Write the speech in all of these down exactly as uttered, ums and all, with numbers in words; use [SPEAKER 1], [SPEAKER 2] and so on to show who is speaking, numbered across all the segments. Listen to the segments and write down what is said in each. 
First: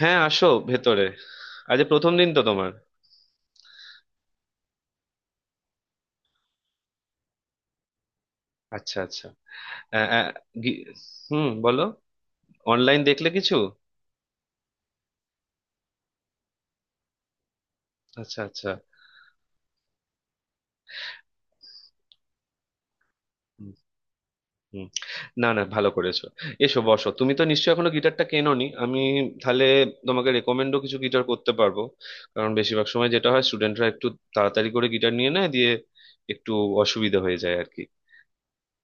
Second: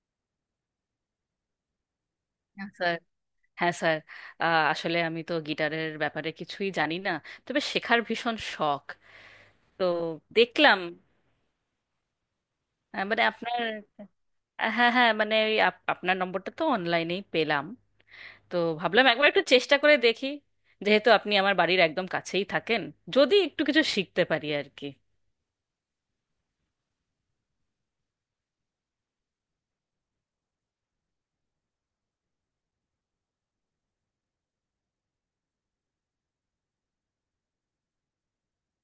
[SPEAKER 1] হ্যাঁ, আসো ভেতরে। আজ এ প্রথম দিন তো
[SPEAKER 2] হ্যাঁ
[SPEAKER 1] তোমার?
[SPEAKER 2] স্যার। হ্যাঁ স্যার। আহ, আসলে আমি তো গিটারের ব্যাপারে কিছুই জানি না, তবে শেখার ভীষণ শখ।
[SPEAKER 1] আচ্ছা আচ্ছা।
[SPEAKER 2] তো
[SPEAKER 1] আ, আ,
[SPEAKER 2] দেখলাম
[SPEAKER 1] গি- হুম, বলো। অনলাইন
[SPEAKER 2] আহ, মানে
[SPEAKER 1] দেখলে কিছু?
[SPEAKER 2] আপনার, হ্যাঁ হ্যাঁ, মানে ওই আপ- আপনার নম্বরটা তো অনলাইনেই পেলাম।
[SPEAKER 1] আচ্ছা
[SPEAKER 2] তো
[SPEAKER 1] আচ্ছা।
[SPEAKER 2] ভাবলাম একবার একটু চেষ্টা করে দেখি, যেহেতু আপনি আমার বাড়ির একদম কাছেই থাকেন, যদি একটু
[SPEAKER 1] হুম,
[SPEAKER 2] কিছু শিখতে পারি আর
[SPEAKER 1] হুম।
[SPEAKER 2] কি।
[SPEAKER 1] না না, ভালো করেছো। এসো বসো, তুমি তো নিশ্চয়ই এখনো গিটারটা কেনোনি। আমি তাহলে তোমাকে রেকমেন্ডও কিছু গিটার করতে পারবো। কারণ বেশিরভাগ সময় যেটা হয়, স্টুডেন্টরা একটু তাড়াতাড়ি করে গিটার নিয়ে নেয়, দিয়ে একটু অসুবিধা হয়ে যায় আর কি।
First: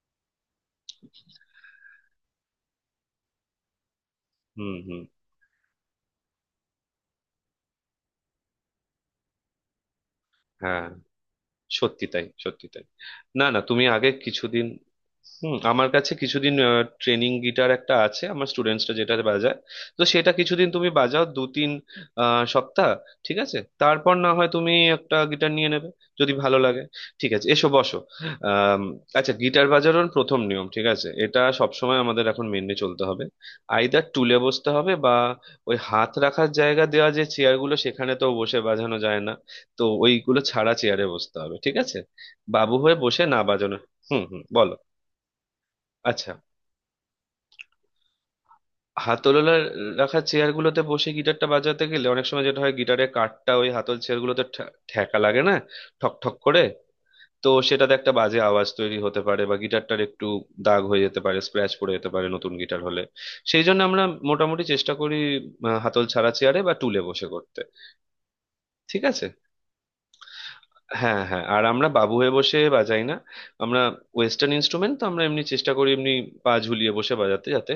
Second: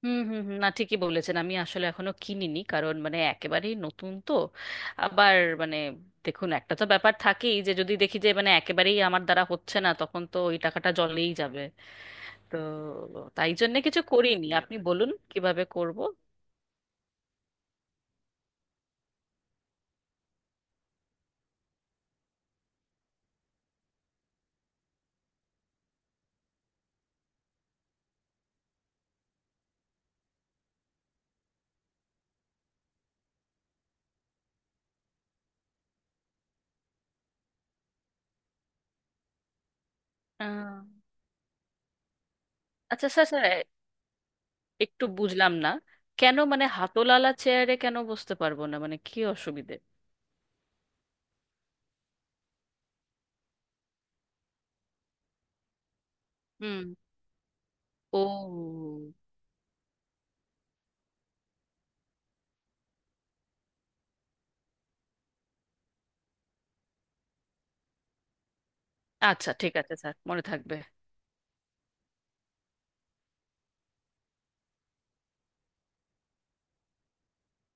[SPEAKER 2] হুম হুম হুম, না ঠিকই বলেছেন, আমি আসলে এখনো কিনিনি, কারণ মানে একেবারেই নতুন তো।
[SPEAKER 1] হুম হুম।
[SPEAKER 2] আবার মানে, দেখুন একটা তো ব্যাপার থাকেই, যে যদি দেখি যে মানে একেবারেই আমার দ্বারা হচ্ছে না, তখন তো ওই
[SPEAKER 1] হ্যাঁ,
[SPEAKER 2] টাকাটা জলেই যাবে।
[SPEAKER 1] সত্যি তাই,
[SPEAKER 2] তো
[SPEAKER 1] সত্যি তাই। না
[SPEAKER 2] তাই
[SPEAKER 1] না,
[SPEAKER 2] জন্য
[SPEAKER 1] তুমি
[SPEAKER 2] কিছু
[SPEAKER 1] আগে
[SPEAKER 2] করিনি,
[SPEAKER 1] কিছুদিন,
[SPEAKER 2] আপনি বলুন
[SPEAKER 1] হুম,
[SPEAKER 2] কিভাবে
[SPEAKER 1] আমার
[SPEAKER 2] করব।
[SPEAKER 1] কাছে কিছুদিন ট্রেনিং গিটার একটা আছে, আমার স্টুডেন্টসরা যেটা বাজায়। তো সেটা কিছুদিন তুমি বাজাও, দু তিন আহ, সপ্তাহ। ঠিক আছে, তারপর না হয় তুমি একটা গিটার নিয়ে নেবে, যদি ভালো লাগে। ঠিক আছে, এসো বসো। আম, আচ্ছা, গিটার বাজানোর প্রথম নিয়ম, ঠিক আছে, এটা সবসময় আমাদের এখন মেনে চলতে হবে। আইদার টুলে বসতে হবে, বা ওই হাত রাখার জায়গা দেওয়া যে চেয়ারগুলো, সেখানে তো বসে বাজানো যায় না। তো ওইগুলো
[SPEAKER 2] আহ,
[SPEAKER 1] ছাড়া চেয়ারে বসতে হবে, ঠিক আছে? বাবু হয়ে
[SPEAKER 2] আচ্ছা
[SPEAKER 1] বসে
[SPEAKER 2] স্যার,
[SPEAKER 1] না
[SPEAKER 2] স্যার
[SPEAKER 1] বাজানো। হুম হুম, বলো।
[SPEAKER 2] একটু বুঝলাম না,
[SPEAKER 1] আচ্ছা,
[SPEAKER 2] কেন মানে হাতলালা চেয়ারে কেন বসতে পারবো না, মানে কি
[SPEAKER 1] হাতলওয়ালা
[SPEAKER 2] অসুবিধে?
[SPEAKER 1] রাখা চেয়ারগুলোতে বসে গিটারটা বাজাতে গেলে অনেক সময় যেটা হয়, গিটারের কাঠটা ওই হাতল চেয়ারগুলোতে ঠ্যা- ঠেকা লাগে না, ঠক ঠক করে।
[SPEAKER 2] হুম।
[SPEAKER 1] তো সেটাতে একটা
[SPEAKER 2] ও
[SPEAKER 1] বাজে আওয়াজ তৈরি হতে পারে, বা গিটারটার একটু দাগ হয়ে যেতে পারে, স্ক্র্যাচ পড়ে যেতে পারে নতুন গিটার হলে। সেই জন্য আমরা মোটামুটি চেষ্টা করি আহ, হাতল ছাড়া চেয়ারে বা টুলে বসে করতে, ঠিক আছে।
[SPEAKER 2] আচ্ছা, ঠিক আছে স্যার, মনে থাকবে।
[SPEAKER 1] হ্যাঁ হ্যাঁ, আর আমরা বাবু হয়ে বসে বাজাই না। আমরা ওয়েস্টার্ন ইনস্ট্রুমেন্ট তো আমরা এমনি চেষ্টা করি, এমনি পা ঝুলিয়ে বসে বাজাতে, যাতে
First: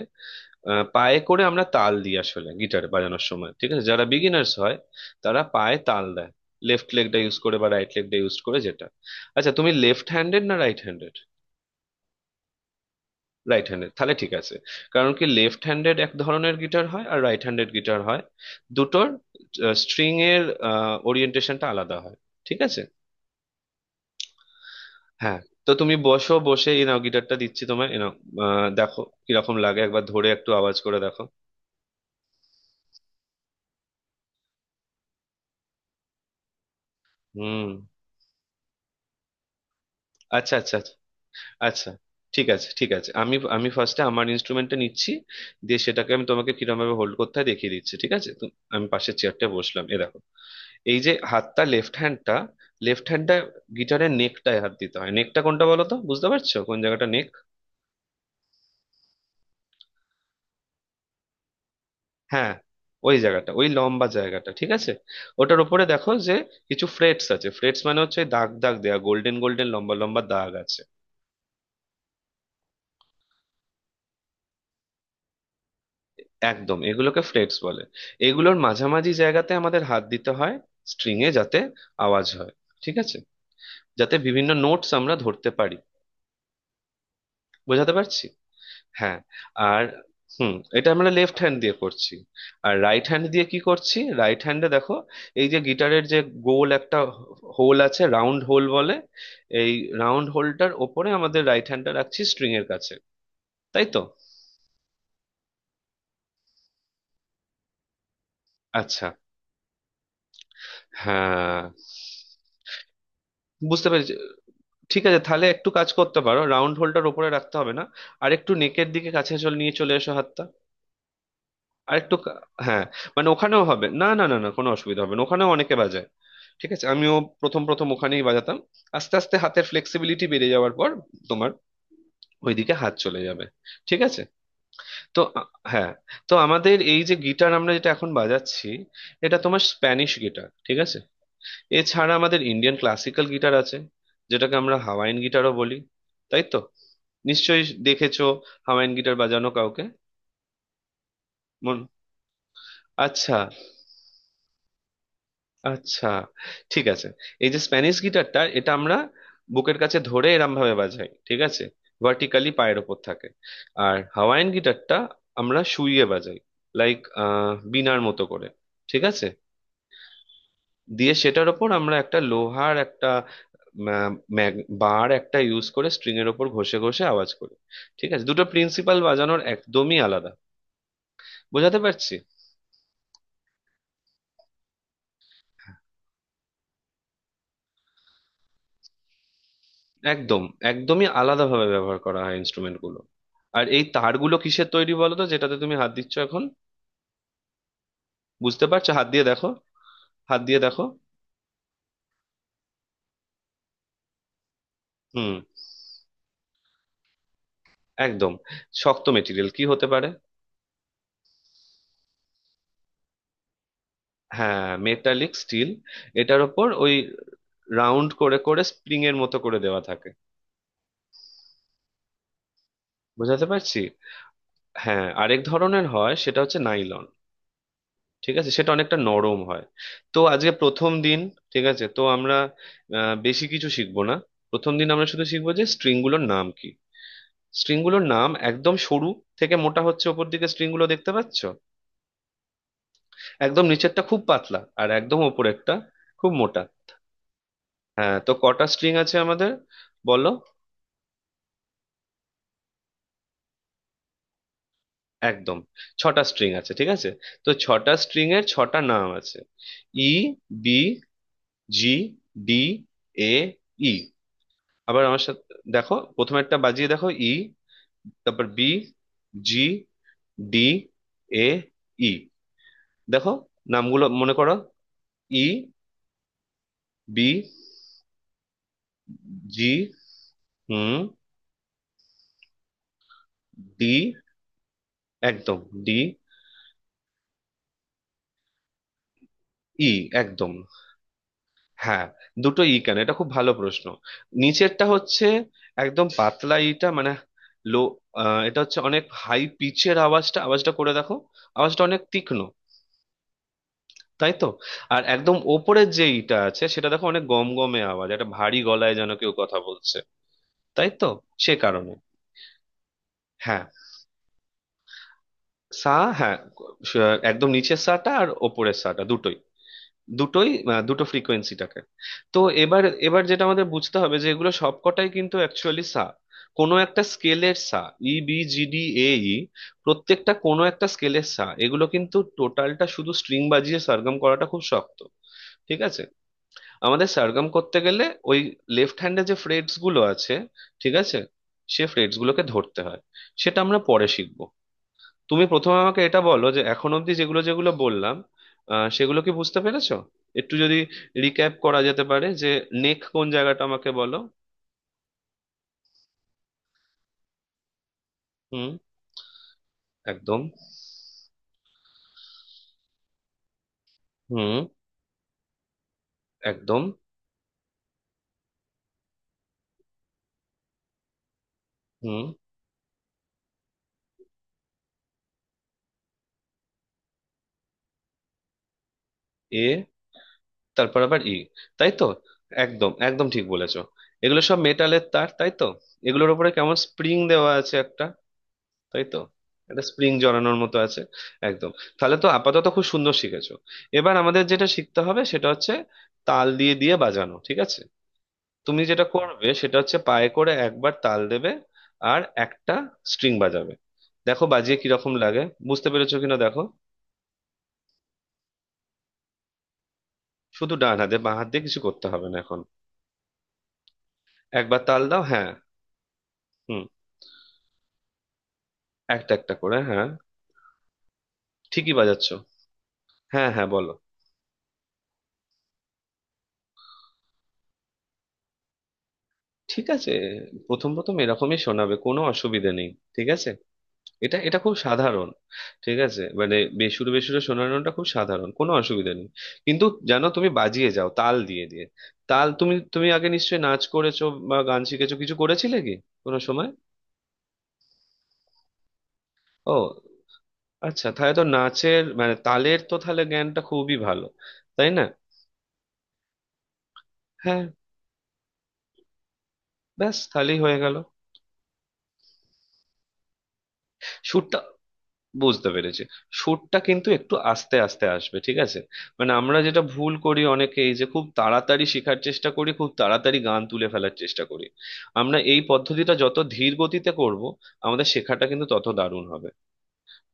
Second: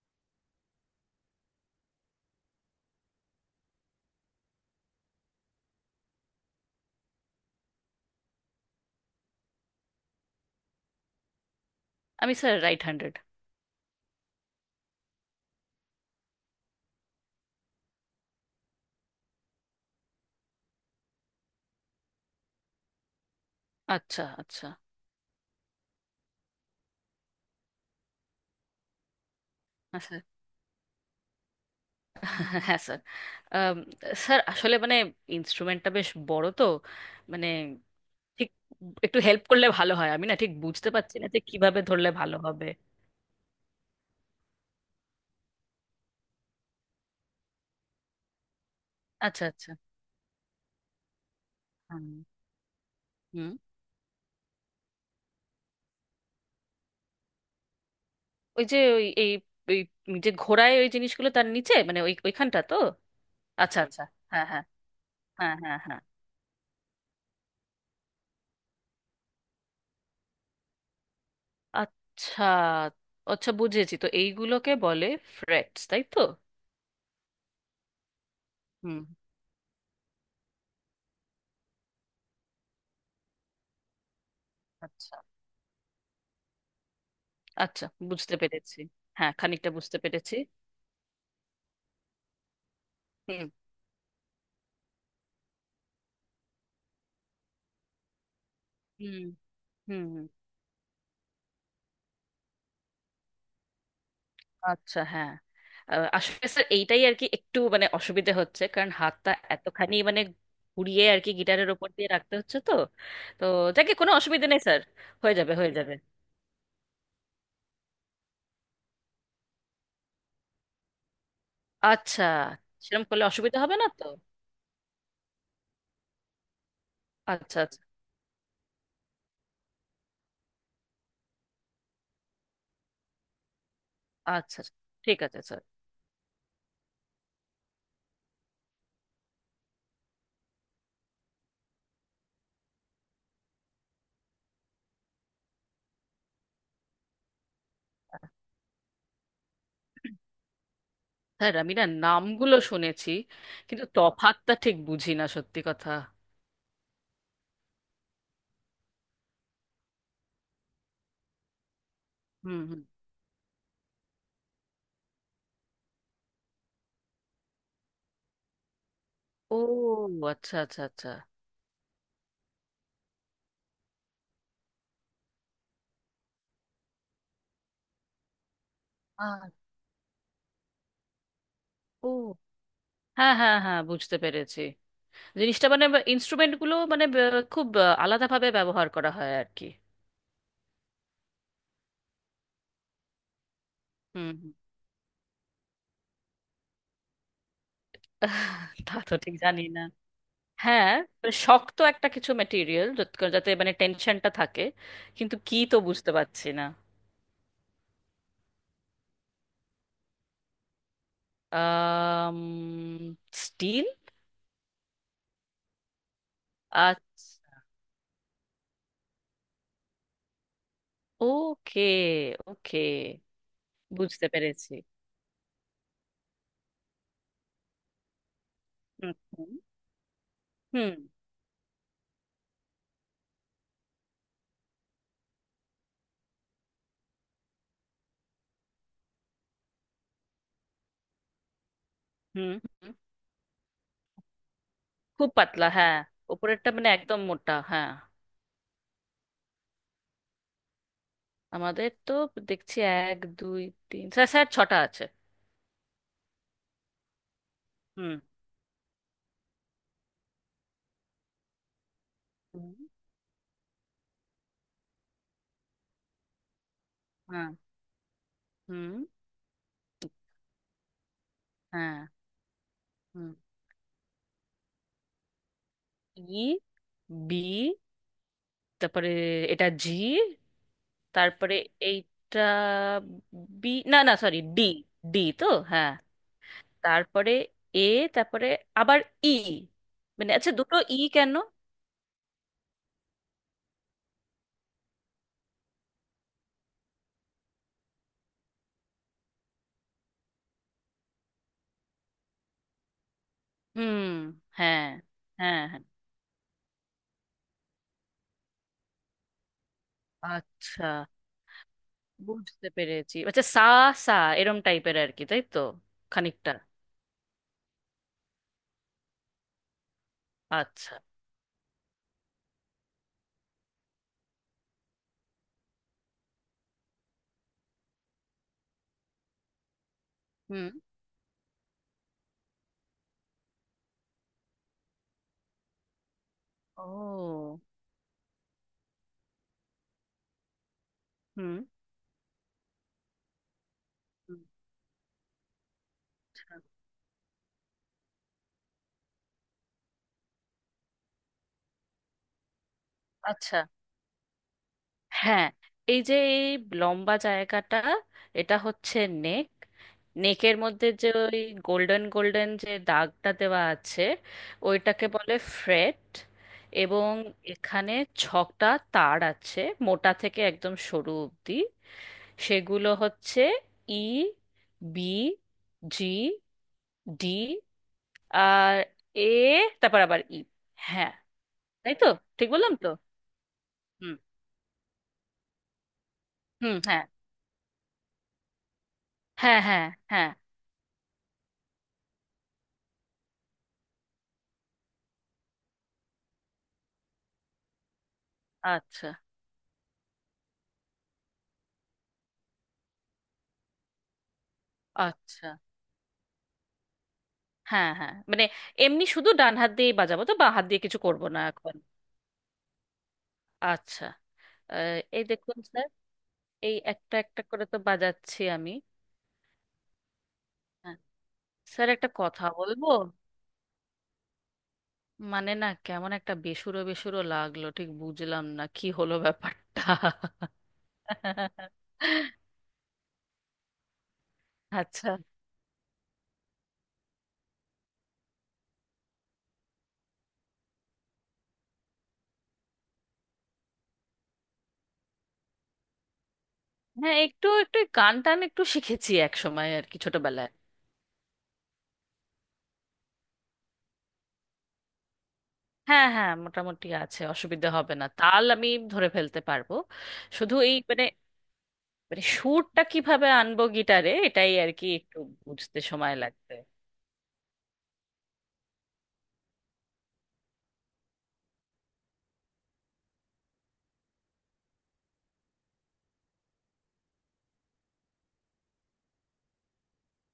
[SPEAKER 1] আহ, পায়ে করে আমরা তাল দিই আসলে গিটার বাজানোর সময়, ঠিক আছে। যারা বিগিনার্স হয়, তারা পায়ে তাল দেয়, লেফট লেগটা ইউজ করে বা রাইট লেগটা ইউজ করে যেটা। আচ্ছা, তুমি লেফট হ্যান্ডেড না রাইট হ্যান্ডেড?
[SPEAKER 2] আমি sir right handed.
[SPEAKER 1] Right handed, তাহলে ঠিক আছে। কারণ কি, লেফট হ্যান্ডেড এক ধরনের গিটার হয় আর রাইট হ্যান্ডেড গিটার হয়, দুটোর স্ট্রিং এর ওরিয়েন্টেশনটা আলাদা হয়, ঠিক আছে।
[SPEAKER 2] আচ্ছা আচ্ছা
[SPEAKER 1] হ্যাঁ, তো তুমি বসো, বসে এই নাও, গিটারটা দিচ্ছি তোমায়, এই নাও। আহ, দেখো কিরকম লাগে, একবার
[SPEAKER 2] আচ্ছা।
[SPEAKER 1] ধরে একটু আওয়াজ করে দেখো।
[SPEAKER 2] হ্যাঁ স্যার। আম, স্যার আসলে মানে ইনস্ট্রুমেন্টটা বেশ বড় তো, মানে
[SPEAKER 1] হুম।
[SPEAKER 2] ঠিক, একটু হেল্প করলে ভালো হয়, আমি না ঠিক
[SPEAKER 1] আচ্ছা আচ্ছা
[SPEAKER 2] বুঝতে
[SPEAKER 1] আচ্ছা
[SPEAKER 2] পারছি না যে কিভাবে
[SPEAKER 1] আচ্ছা।
[SPEAKER 2] ধরলে ভালো
[SPEAKER 1] ঠিক
[SPEAKER 2] হবে।
[SPEAKER 1] আছে, ঠিক আছে, আমি আমি ফার্স্টে আমার ইনস্ট্রুমেন্টটা নিচ্ছি। দিয়ে সেটাকে আমি তোমাকে কিরকম ভাবে হোল্ড করতে হয় দেখিয়ে দিচ্ছি, ঠিক আছে। তো আমি পাশের
[SPEAKER 2] আচ্ছা
[SPEAKER 1] চেয়ারটা
[SPEAKER 2] আচ্ছা।
[SPEAKER 1] বসলাম, এ দেখো। এই যে হাতটা, লেফট
[SPEAKER 2] হুম
[SPEAKER 1] হ্যান্ডটা, লেফট হ্যান্ডটা
[SPEAKER 2] হুম।
[SPEAKER 1] গিটারের নেকটায় হাত দিতে হয়। নেকটা কোনটা বলো তো, বুঝতে পারছো কোন জায়গাটা নেক?
[SPEAKER 2] ওই যে ওই এই ওই যে ঘোড়ায় ওই জিনিসগুলো, তার নিচে মানে ওই
[SPEAKER 1] হ্যাঁ,
[SPEAKER 2] ওইখানটা তো।
[SPEAKER 1] ওই জায়গাটা, ওই
[SPEAKER 2] আচ্ছা আচ্ছা।
[SPEAKER 1] লম্বা
[SPEAKER 2] হ্যাঁ
[SPEAKER 1] জায়গাটা,
[SPEAKER 2] হ্যাঁ।
[SPEAKER 1] ঠিক আছে।
[SPEAKER 2] হ্যাঁ
[SPEAKER 1] ওটার
[SPEAKER 2] হ্যাঁ
[SPEAKER 1] উপরে
[SPEAKER 2] হ্যাঁ।
[SPEAKER 1] দেখো যে কিছু ফ্রেটস আছে। ফ্রেটস মানে হচ্ছে ওই দাগ দাগ দেয়া, গোল্ডেন গোল্ডেন লম্বা লম্বা দাগ আছে।
[SPEAKER 2] আচ্ছা আচ্ছা, বুঝেছি, তো এইগুলোকে বলে ফ্রেটস, তাই তো?
[SPEAKER 1] একদম, এগুলোকে ফ্রেটস বলে। এগুলোর
[SPEAKER 2] হুম।
[SPEAKER 1] মাঝামাঝি জায়গাতে আমাদের হাত দিতে হয় স্ট্রিং এ, যাতে আওয়াজ হয়, ঠিক আছে, যাতে বিভিন্ন নোটস আমরা
[SPEAKER 2] আচ্ছা
[SPEAKER 1] ধরতে পারি।
[SPEAKER 2] আচ্ছা,
[SPEAKER 1] বোঝাতে পারছি?
[SPEAKER 2] বুঝতে পেরেছি।
[SPEAKER 1] হ্যাঁ।
[SPEAKER 2] হ্যাঁ খানিকটা
[SPEAKER 1] আর
[SPEAKER 2] বুঝতে পেরেছি।
[SPEAKER 1] হুম, এটা আমরা লেফট হ্যান্ড দিয়ে করছি। আর রাইট হ্যান্ড দিয়ে
[SPEAKER 2] হুম
[SPEAKER 1] কি করছি, রাইট হ্যান্ডে দেখো। এই যে গিটারের যে গোল একটা হোল আছে, রাউন্ড হোল বলে
[SPEAKER 2] হুম
[SPEAKER 1] এই।
[SPEAKER 2] হুম হুম।
[SPEAKER 1] রাউন্ড হোলটার ওপরে আমাদের রাইট হ্যান্ডটা রাখছি স্ট্রিং এর কাছে, তাই তো।
[SPEAKER 2] আচ্ছা হ্যাঁ। আহ, আসলে স্যার এইটাই আর কি, একটু মানে অসুবিধে হচ্ছে, কারণ
[SPEAKER 1] আচ্ছা
[SPEAKER 2] হাতটা এতখানি মানে ঘুরিয়ে আর কি
[SPEAKER 1] হ্যাঁ,
[SPEAKER 2] গিটারের ওপর দিয়ে রাখতে হচ্ছে তো। তো
[SPEAKER 1] বুঝতে
[SPEAKER 2] যাকে কোনো
[SPEAKER 1] পেরেছি।
[SPEAKER 2] অসুবিধে নেই স্যার,
[SPEAKER 1] ঠিক আছে,
[SPEAKER 2] হয়ে
[SPEAKER 1] তাহলে
[SPEAKER 2] যাবে
[SPEAKER 1] একটু
[SPEAKER 2] হয়ে
[SPEAKER 1] কাজ
[SPEAKER 2] যাবে।
[SPEAKER 1] করতে পারো, রাউন্ড হোলটার ওপরে রাখতে হবে না, আর একটু নেকের দিকে কাছে চলে, নিয়ে চলে এসো হাতটা, আর একটু
[SPEAKER 2] আচ্ছা।
[SPEAKER 1] কা- হ্যাঁ।
[SPEAKER 2] সেরকম করলে
[SPEAKER 1] মানে
[SPEAKER 2] অসুবিধা
[SPEAKER 1] ওখানেও
[SPEAKER 2] হবে না
[SPEAKER 1] হবে
[SPEAKER 2] তো?
[SPEAKER 1] না, না না না কোনো অসুবিধা হবে না, ওখানেও অনেকে বাজায়, ঠিক আছে। আমিও
[SPEAKER 2] আচ্ছা
[SPEAKER 1] প্রথম
[SPEAKER 2] আচ্ছা
[SPEAKER 1] প্রথম ওখানেই বাজাতাম। আস্তে আস্তে হাতের ফ্লেক্সিবিলিটি বেড়ে যাওয়ার পর তোমার ওইদিকে হাত চলে যাবে, ঠিক আছে।
[SPEAKER 2] আচ্ছা। ঠিক
[SPEAKER 1] তো
[SPEAKER 2] আছে
[SPEAKER 1] আ-
[SPEAKER 2] স্যার।
[SPEAKER 1] হ্যাঁ, তো আমাদের এই যে গিটার আমরা যেটা এখন বাজাচ্ছি, এটা তোমার স্প্যানিশ গিটার, ঠিক আছে। এছাড়া আমাদের ইন্ডিয়ান ক্লাসিক্যাল গিটার আছে, যেটাকে আমরা হাওয়াইন গিটারও বলি, তাই তো। নিশ্চয়ই দেখেছো হাওয়াইন গিটার বাজানো কাউকে।
[SPEAKER 2] স্যার আমি
[SPEAKER 1] মন।
[SPEAKER 2] না নামগুলো শুনেছি,
[SPEAKER 1] আচ্ছা
[SPEAKER 2] কিন্তু তফাতটা ঠিক বুঝি না সত্যি কথা।
[SPEAKER 1] আচ্ছা, ঠিক আছে। এই যে স্প্যানিশ গিটারটা, এটা আমরা বুকের কাছে ধরে এরম ভাবে বাজাই, ঠিক আছে, ভার্টিক্যালি
[SPEAKER 2] হুম
[SPEAKER 1] পায়ের
[SPEAKER 2] হুম।
[SPEAKER 1] ওপর থাকে। আর হাওয়াইয়ান গিটারটা আমরা শুইয়ে বাজাই, লাইক বীণার মতো করে, ঠিক আছে।
[SPEAKER 2] ও আচ্ছা আচ্ছা আচ্ছা।
[SPEAKER 1] দিয়ে সেটার ওপর আমরা একটা লোহার একটা ম্যা- ম্যাগ- বার একটা ইউজ করে স্ট্রিং এর ওপর ঘষে ঘষে আওয়াজ করি, ঠিক আছে। দুটো প্রিন্সিপাল বাজানোর
[SPEAKER 2] আর?
[SPEAKER 1] একদমই আলাদা। বোঝাতে পারছি?
[SPEAKER 2] ও হ্যাঁ হ্যাঁ হ্যাঁ, বুঝতে পেরেছি, জিনিসটা মানে ইনস্ট্রুমেন্টগুলো মানে ব- খুব আহ, আলাদাভাবে ব্যবহার করা হয় আর কি।
[SPEAKER 1] একদম, একদমই আলাদাভাবে ব্যবহার করা হয় ইনস্ট্রুমেন্ট গুলো। আর এই
[SPEAKER 2] হুম
[SPEAKER 1] তারগুলো
[SPEAKER 2] হুম।
[SPEAKER 1] কিসের তৈরি বলো তো, যেটাতে তুমি হাত দিচ্ছ এখন? বুঝতে পারছো?
[SPEAKER 2] তা
[SPEAKER 1] হাত
[SPEAKER 2] তো
[SPEAKER 1] দিয়ে
[SPEAKER 2] ঠিক
[SPEAKER 1] দেখো,
[SPEAKER 2] জানি না।
[SPEAKER 1] হাত দিয়ে দেখো।
[SPEAKER 2] হ্যাঁ, মানে শক্ত একটা কিছু মেটেরিয়াল, যাতে মানে টেনশনটা থাকে,
[SPEAKER 1] হুম।
[SPEAKER 2] কিন্তু কি তো বুঝতে পারছি না।
[SPEAKER 1] একদম। শক্ত মেটেরিয়াল কি হতে পারে?
[SPEAKER 2] আম স্টিল।
[SPEAKER 1] হ্যাঁ, মেটালিক স্টিল। এটার ওপর ওই
[SPEAKER 2] আচ্ছা।
[SPEAKER 1] রাউন্ড করে করে স্প্রিং এর মতো করে দেওয়া থাকে।
[SPEAKER 2] ওকে, ওকে,
[SPEAKER 1] বুঝাতে পারছি?
[SPEAKER 2] বুঝতে পেরেছি।
[SPEAKER 1] হ্যাঁ, আরেক ধরনের হয়, সেটা হচ্ছে নাইলন, ঠিক আছে, সেটা অনেকটা
[SPEAKER 2] হুম
[SPEAKER 1] নরম
[SPEAKER 2] হুম
[SPEAKER 1] হয়। তো আজকে প্রথম
[SPEAKER 2] হুম
[SPEAKER 1] দিন, ঠিক আছে, তো আমরা আহ, বেশি কিছু শিখবো না। প্রথম দিন আমরা শুধু শিখবো যে স্ট্রিংগুলোর নাম কি। স্ট্রিংগুলোর নাম একদম সরু থেকে মোটা হচ্ছে, ওপর দিকে স্ট্রিংগুলো দেখতে পাচ্ছ।
[SPEAKER 2] হুম, হুম।
[SPEAKER 1] একদম নিচেরটা খুব পাতলা আর একদম
[SPEAKER 2] খুব পাতলা,
[SPEAKER 1] ওপরেরটা
[SPEAKER 2] হ্যাঁ।
[SPEAKER 1] খুব মোটা।
[SPEAKER 2] ওপরেরটা মানে একদম মোটা, হ্যাঁ।
[SPEAKER 1] হ্যাঁ, তো কটা স্ট্রিং আছে আমাদের, বলো।
[SPEAKER 2] আমাদের তো, দেখছি, এক দুই তিন, স্যার স্যার ছটা আছে।
[SPEAKER 1] একদম, ছটা স্ট্রিং আছে, ঠিক আছে। তো ছটা
[SPEAKER 2] হুম
[SPEAKER 1] স্ট্রিং এর ছটা নাম আছে। ই, বি, জি, ডি,
[SPEAKER 2] হুম।
[SPEAKER 1] A, E. আবার আমার সাথে দেখো, প্রথমে একটা বাজিয়ে দেখো, ই,
[SPEAKER 2] হ্যাঁ।
[SPEAKER 1] তারপর বি,
[SPEAKER 2] হুম।
[SPEAKER 1] জি, ডি, এ,
[SPEAKER 2] হ্যাঁ।
[SPEAKER 1] ই।
[SPEAKER 2] হুম।
[SPEAKER 1] দেখো, নামগুলো মনে করো। E,
[SPEAKER 2] E.
[SPEAKER 1] B,
[SPEAKER 2] B. তারপরে এটা
[SPEAKER 1] জি,
[SPEAKER 2] জি।
[SPEAKER 1] হুম,
[SPEAKER 2] তারপরে এইটা বি,
[SPEAKER 1] ডি।
[SPEAKER 2] না না, সরি, ডি। ডি তো?
[SPEAKER 1] একদম,
[SPEAKER 2] হ্যাঁ।
[SPEAKER 1] ডি,
[SPEAKER 2] তারপরে এ। তারপরে আবার ই।
[SPEAKER 1] ই।
[SPEAKER 2] মানে আচ্ছা,
[SPEAKER 1] একদম,
[SPEAKER 2] দুটো ই কেন?
[SPEAKER 1] হ্যাঁ, দুটো ই কেন, এটা খুব ভালো প্রশ্ন। নিচেরটা হচ্ছে একদম পাতলা ইটা, মানে লো, আহ, এটা হচ্ছে অনেক হাই পিচের আওয়াজটা, আওয়াজটা করে দেখো, আওয়াজটা অনেক তীক্ষ্ণ,
[SPEAKER 2] হুম।
[SPEAKER 1] তাই তো।
[SPEAKER 2] হ্যাঁ
[SPEAKER 1] আর একদম
[SPEAKER 2] হ্যাঁ হ্যাঁ।
[SPEAKER 1] ওপরের যে ইটা আছে, সেটা দেখো অনেক গমগমে আওয়াজ, একটা ভারী গলায় যেন কেউ কথা বলছে,
[SPEAKER 2] আচ্ছা,
[SPEAKER 1] তাই তো। সে কারণে।
[SPEAKER 2] বুঝতে পেরেছি। আচ্ছা সা।
[SPEAKER 1] হ্যাঁ,
[SPEAKER 2] সা এরম টাইপের আর কি, তাই তো?
[SPEAKER 1] সা। হ্যাঁ,
[SPEAKER 2] খানিকটা।
[SPEAKER 1] স- একদম নিচের সাটা আর ওপরের সাটা দুটোই, দুটোই আহ,
[SPEAKER 2] আচ্ছা।
[SPEAKER 1] দুটো ফ্রিকোয়েন্সিটাকে। তো এবার এবার যেটা আমাদের বুঝতে হবে যে এগুলো সবকটাই কিন্তু অ্যাকচুয়ালি সা, কোনো একটা স্কেলের সা। E, B, G, D, A, E, প্রত্যেকটা কোনো
[SPEAKER 2] হুম।
[SPEAKER 1] একটা স্কেলের সা। এগুলো কিন্তু টোটালটা শুধু স্ট্রিং বাজিয়ে সরগম করাটা খুব শক্ত, ঠিক আছে। আমাদের সারগম
[SPEAKER 2] ও।
[SPEAKER 1] করতে গেলে ওই লেফট হ্যান্ডে যে ফ্রেটস গুলো আছে, ঠিক আছে,
[SPEAKER 2] হুম।
[SPEAKER 1] সে ফ্রেটস গুলোকে ধরতে হয়। সেটা আমরা পরে শিখবো। তুমি প্রথমে আমাকে এটা বলো যে এখন অবধি যেগুলো যেগুলো বললাম, আহ, সেগুলো কি বুঝতে পেরেছো? একটু যদি রিক্যাপ করা যেতে পারে, যে নেক কোন
[SPEAKER 2] আচ্ছা
[SPEAKER 1] জায়গাটা আমাকে বলো।
[SPEAKER 2] হ্যাঁ। এই যে এই লম্বা জায়গাটা, এটা
[SPEAKER 1] হুম।
[SPEAKER 2] হচ্ছে নেক।
[SPEAKER 1] একদম।
[SPEAKER 2] নেকের মধ্যে যে ওই গোল্ডেন গোল্ডেন যে দাগটা দেওয়া আছে,
[SPEAKER 1] হুম।
[SPEAKER 2] ওইটাকে বলে ফ্রেট।
[SPEAKER 1] একদম।
[SPEAKER 2] এবং এখানে ছটা তার আছে, মোটা থেকে একদম সরু অবধি।
[SPEAKER 1] হুম।
[SPEAKER 2] সেগুলো হচ্ছে ই, বি, জি, ডি, আর এ।
[SPEAKER 1] এ,
[SPEAKER 2] তারপর আবার ই।
[SPEAKER 1] তারপর
[SPEAKER 2] হ্যাঁ,
[SPEAKER 1] আবার ই, তাই
[SPEAKER 2] তাই তো।
[SPEAKER 1] তো।
[SPEAKER 2] ঠিক বললাম তো?
[SPEAKER 1] একদম, একদম ঠিক বলেছো।
[SPEAKER 2] হুম
[SPEAKER 1] এগুলো সব মেটালের তার, তাই তো। এগুলোর উপরে
[SPEAKER 2] হুম।
[SPEAKER 1] কেমন
[SPEAKER 2] হ্যাঁ
[SPEAKER 1] স্প্রিং দেওয়া আছে একটা, তাই তো।
[SPEAKER 2] হ্যাঁ
[SPEAKER 1] এটা
[SPEAKER 2] হ্যাঁ
[SPEAKER 1] স্প্রিং
[SPEAKER 2] হ্যাঁ।
[SPEAKER 1] জড়ানোর মতো আছে। একদম। তাহলে তো আপাতত খুব সুন্দর শিখেছো। এবার আমাদের যেটা শিখতে হবে সেটা হচ্ছে তাল দিয়ে দিয়ে বাজানো, ঠিক আছে। তুমি যেটা
[SPEAKER 2] আচ্ছা
[SPEAKER 1] করবে সেটা হচ্ছে পায়ে করে একবার তাল দেবে আর একটা স্ট্রিং বাজাবে। দেখো বাজিয়ে কিরকম লাগে,
[SPEAKER 2] আচ্ছা।
[SPEAKER 1] বুঝতে পেরেছো কিনা দেখো।
[SPEAKER 2] হ্যাঁ হ্যাঁ, মানে এমনি শুধু ডান হাত দিয়েই বাজাবো তো, বাঁ হাত
[SPEAKER 1] শুধু
[SPEAKER 2] দিয়ে
[SPEAKER 1] ডান
[SPEAKER 2] কিছু
[SPEAKER 1] হাতে,
[SPEAKER 2] করব
[SPEAKER 1] বাঁ
[SPEAKER 2] না
[SPEAKER 1] হাত দিয়ে
[SPEAKER 2] এখন?
[SPEAKER 1] কিছু করতে হবে না এখন।
[SPEAKER 2] আচ্ছা।
[SPEAKER 1] একবার
[SPEAKER 2] আহ,
[SPEAKER 1] তাল দাও,
[SPEAKER 2] এই
[SPEAKER 1] হ্যাঁ।
[SPEAKER 2] দেখুন স্যার, এই
[SPEAKER 1] হুম,
[SPEAKER 2] একটা একটা করে তো বাজাচ্ছি আমি।
[SPEAKER 1] একটা একটা করে, হ্যাঁ,
[SPEAKER 2] হ্যাঁ। স্যার
[SPEAKER 1] ঠিকই
[SPEAKER 2] একটা
[SPEAKER 1] বাজাচ্ছো।
[SPEAKER 2] কথা বলবো,
[SPEAKER 1] হ্যাঁ হ্যাঁ, বলো।
[SPEAKER 2] মানে, না, কেমন একটা বেসুরো বেসুরো লাগলো, ঠিক বুঝলাম না কি হলো ব্যাপারটা।
[SPEAKER 1] ঠিক আছে, প্রথম প্রথম এরকমই শোনাবে, কোনো অসুবিধে নেই, ঠিক আছে, এটা এটা খুব
[SPEAKER 2] আচ্ছা।
[SPEAKER 1] সাধারণ। ঠিক আছে, মানে বেসুরো বেসুরো শোনানোটা খুব সাধারণ, কোনো অসুবিধা নেই। কিন্তু জানো, তুমি বাজিয়ে যাও তাল দিয়ে দিয়ে, তাল, তুমি তুমি আগে নিশ্চয়ই নাচ করেছো বা গান শিখেছো, কিছু করেছিলে কি কোনো সময়?
[SPEAKER 2] হ্যাঁ একটু একটু গান টান একটু শিখেছি এক সময়
[SPEAKER 1] ও,
[SPEAKER 2] আর কি, ছোটবেলায়।
[SPEAKER 1] আচ্ছা, তাহলে তো নাচের মানে তালের তো তাহলে জ্ঞানটা খুবই ভালো, তাই না।
[SPEAKER 2] হ্যাঁ হ্যাঁ মোটামুটি আছে,
[SPEAKER 1] হ্যাঁ,
[SPEAKER 2] অসুবিধা হবে না, তাল আমি ধরে ফেলতে পারবো।
[SPEAKER 1] ব্যাস,
[SPEAKER 2] শুধু
[SPEAKER 1] তাহলেই
[SPEAKER 2] এই
[SPEAKER 1] হয়ে গেল।
[SPEAKER 2] মানে মানে সুরটা কিভাবে আনবো গিটারে, এটাই
[SPEAKER 1] সুরটা,
[SPEAKER 2] আর কি, একটু
[SPEAKER 1] বুঝতে
[SPEAKER 2] বুঝতে
[SPEAKER 1] পেরেছি।
[SPEAKER 2] সময় লাগবে।
[SPEAKER 1] সুরটা কিন্তু একটু আস্তে আস্তে আসবে, ঠিক আছে। মানে আমরা যেটা ভুল করি অনেকে, এই যে খুব তাড়াতাড়ি শেখার চেষ্টা করি, খুব তাড়াতাড়ি গান তুলে ফেলার চেষ্টা করি, আমরা এই পদ্ধতিটা যত ধীর গতিতে করব, আমাদের শেখাটা কিন্তু তত দারুণ হবে।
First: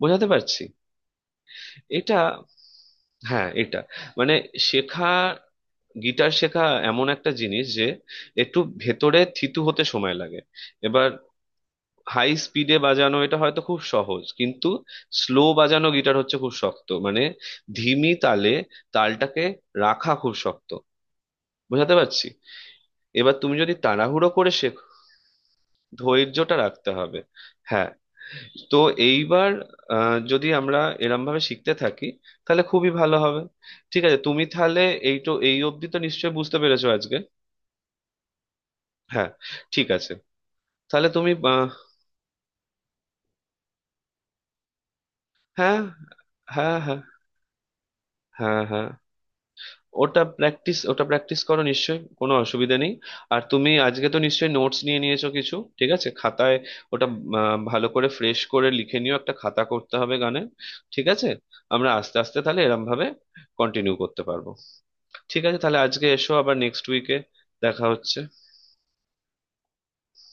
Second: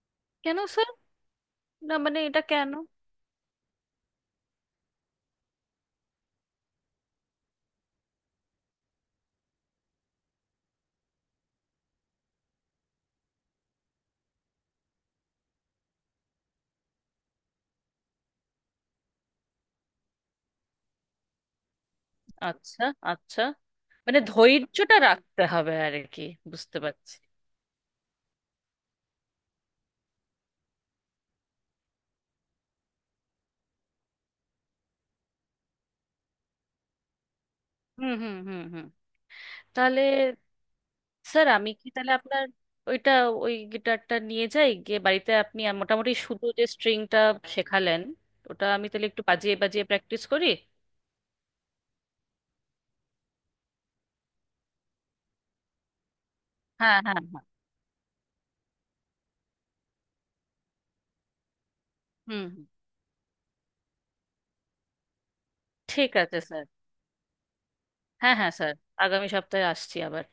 [SPEAKER 1] বোঝাতে
[SPEAKER 2] কেন
[SPEAKER 1] পারছি?
[SPEAKER 2] স্যার? না
[SPEAKER 1] এটা
[SPEAKER 2] মানে এটা কেন?
[SPEAKER 1] হ্যাঁ, এটা মানে শেখা, গিটার শেখা এমন একটা জিনিস যে একটু ভেতরে থিতু হতে সময় লাগে। এবার হাই স্পিডে বাজানো এটা হয়তো খুব সহজ, কিন্তু স্লো বাজানো গিটার হচ্ছে খুব শক্ত, মানে ধিমি তালে তালটাকে রাখা খুব শক্ত। বোঝাতে পারছি?
[SPEAKER 2] আচ্ছা
[SPEAKER 1] এবার
[SPEAKER 2] আচ্ছা।
[SPEAKER 1] তুমি যদি
[SPEAKER 2] মানে
[SPEAKER 1] তাড়াহুড়ো করে শেখো,
[SPEAKER 2] ধৈর্যটা রাখতে হবে আর কি।
[SPEAKER 1] ধৈর্যটা
[SPEAKER 2] বুঝতে
[SPEAKER 1] রাখতে
[SPEAKER 2] পারছি।
[SPEAKER 1] হবে। হ্যাঁ, তো এইবার আহ, যদি আমরা এরম ভাবে শিখতে থাকি, তাহলে খুবই ভালো হবে। ঠিক আছে, তুমি তাহলে এই তো, এই অবধি তো নিশ্চয়ই বুঝতে পেরেছো আজকে।
[SPEAKER 2] হুম হুম হুম হুম।
[SPEAKER 1] হ্যাঁ। ঠিক
[SPEAKER 2] তাহলে
[SPEAKER 1] আছে, তাহলে তুমি
[SPEAKER 2] স্যার
[SPEAKER 1] আহ,
[SPEAKER 2] আমি কি তাহলে আপনার ওইটা, ওই গিটারটা নিয়ে যাই গিয়ে বাড়িতে? আপনি
[SPEAKER 1] হ্যাঁ
[SPEAKER 2] আম- মোটামুটি শুধু যে
[SPEAKER 1] হ্যাঁ হ্যাঁ
[SPEAKER 2] স্ট্রিংটা শেখালেন,
[SPEAKER 1] হ্যাঁ
[SPEAKER 2] ওটা আমি
[SPEAKER 1] হ্যাঁ।
[SPEAKER 2] তাহলে একটু বাজিয়ে বাজিয়ে
[SPEAKER 1] ওটা
[SPEAKER 2] প্র্যাকটিস করি।
[SPEAKER 1] প্র্যাকটিস ওটা প্র্যাকটিস করো, নিশ্চয়ই কোনো অসুবিধা নেই। আর তুমি আজকে তো নিশ্চয়ই নোটস নিয়ে নিয়েছো কিছু, ঠিক আছে, খাতায়।
[SPEAKER 2] হ্যাঁ
[SPEAKER 1] ওটা
[SPEAKER 2] হ্যাঁ হ্যাঁ।
[SPEAKER 1] আহ, ভালো করে ফ্রেশ করে লিখে নিও, একটা খাতা করতে হবে গানের, ঠিক আছে। আমরা আস্তে আস্তে
[SPEAKER 2] হুম
[SPEAKER 1] তাহলে
[SPEAKER 2] হুম।
[SPEAKER 1] এরম ভাবে কন্টিনিউ করতে পারবো। ঠিক আছে, তাহলে আজকে
[SPEAKER 2] ঠিক
[SPEAKER 1] এসো,
[SPEAKER 2] আছে
[SPEAKER 1] আবার
[SPEAKER 2] স্যার।
[SPEAKER 1] নেক্সট উইকে দেখা হচ্ছে।
[SPEAKER 2] হ্যাঁ হ্যাঁ স্যার। আগামী সপ্তাহে আসছি আবার।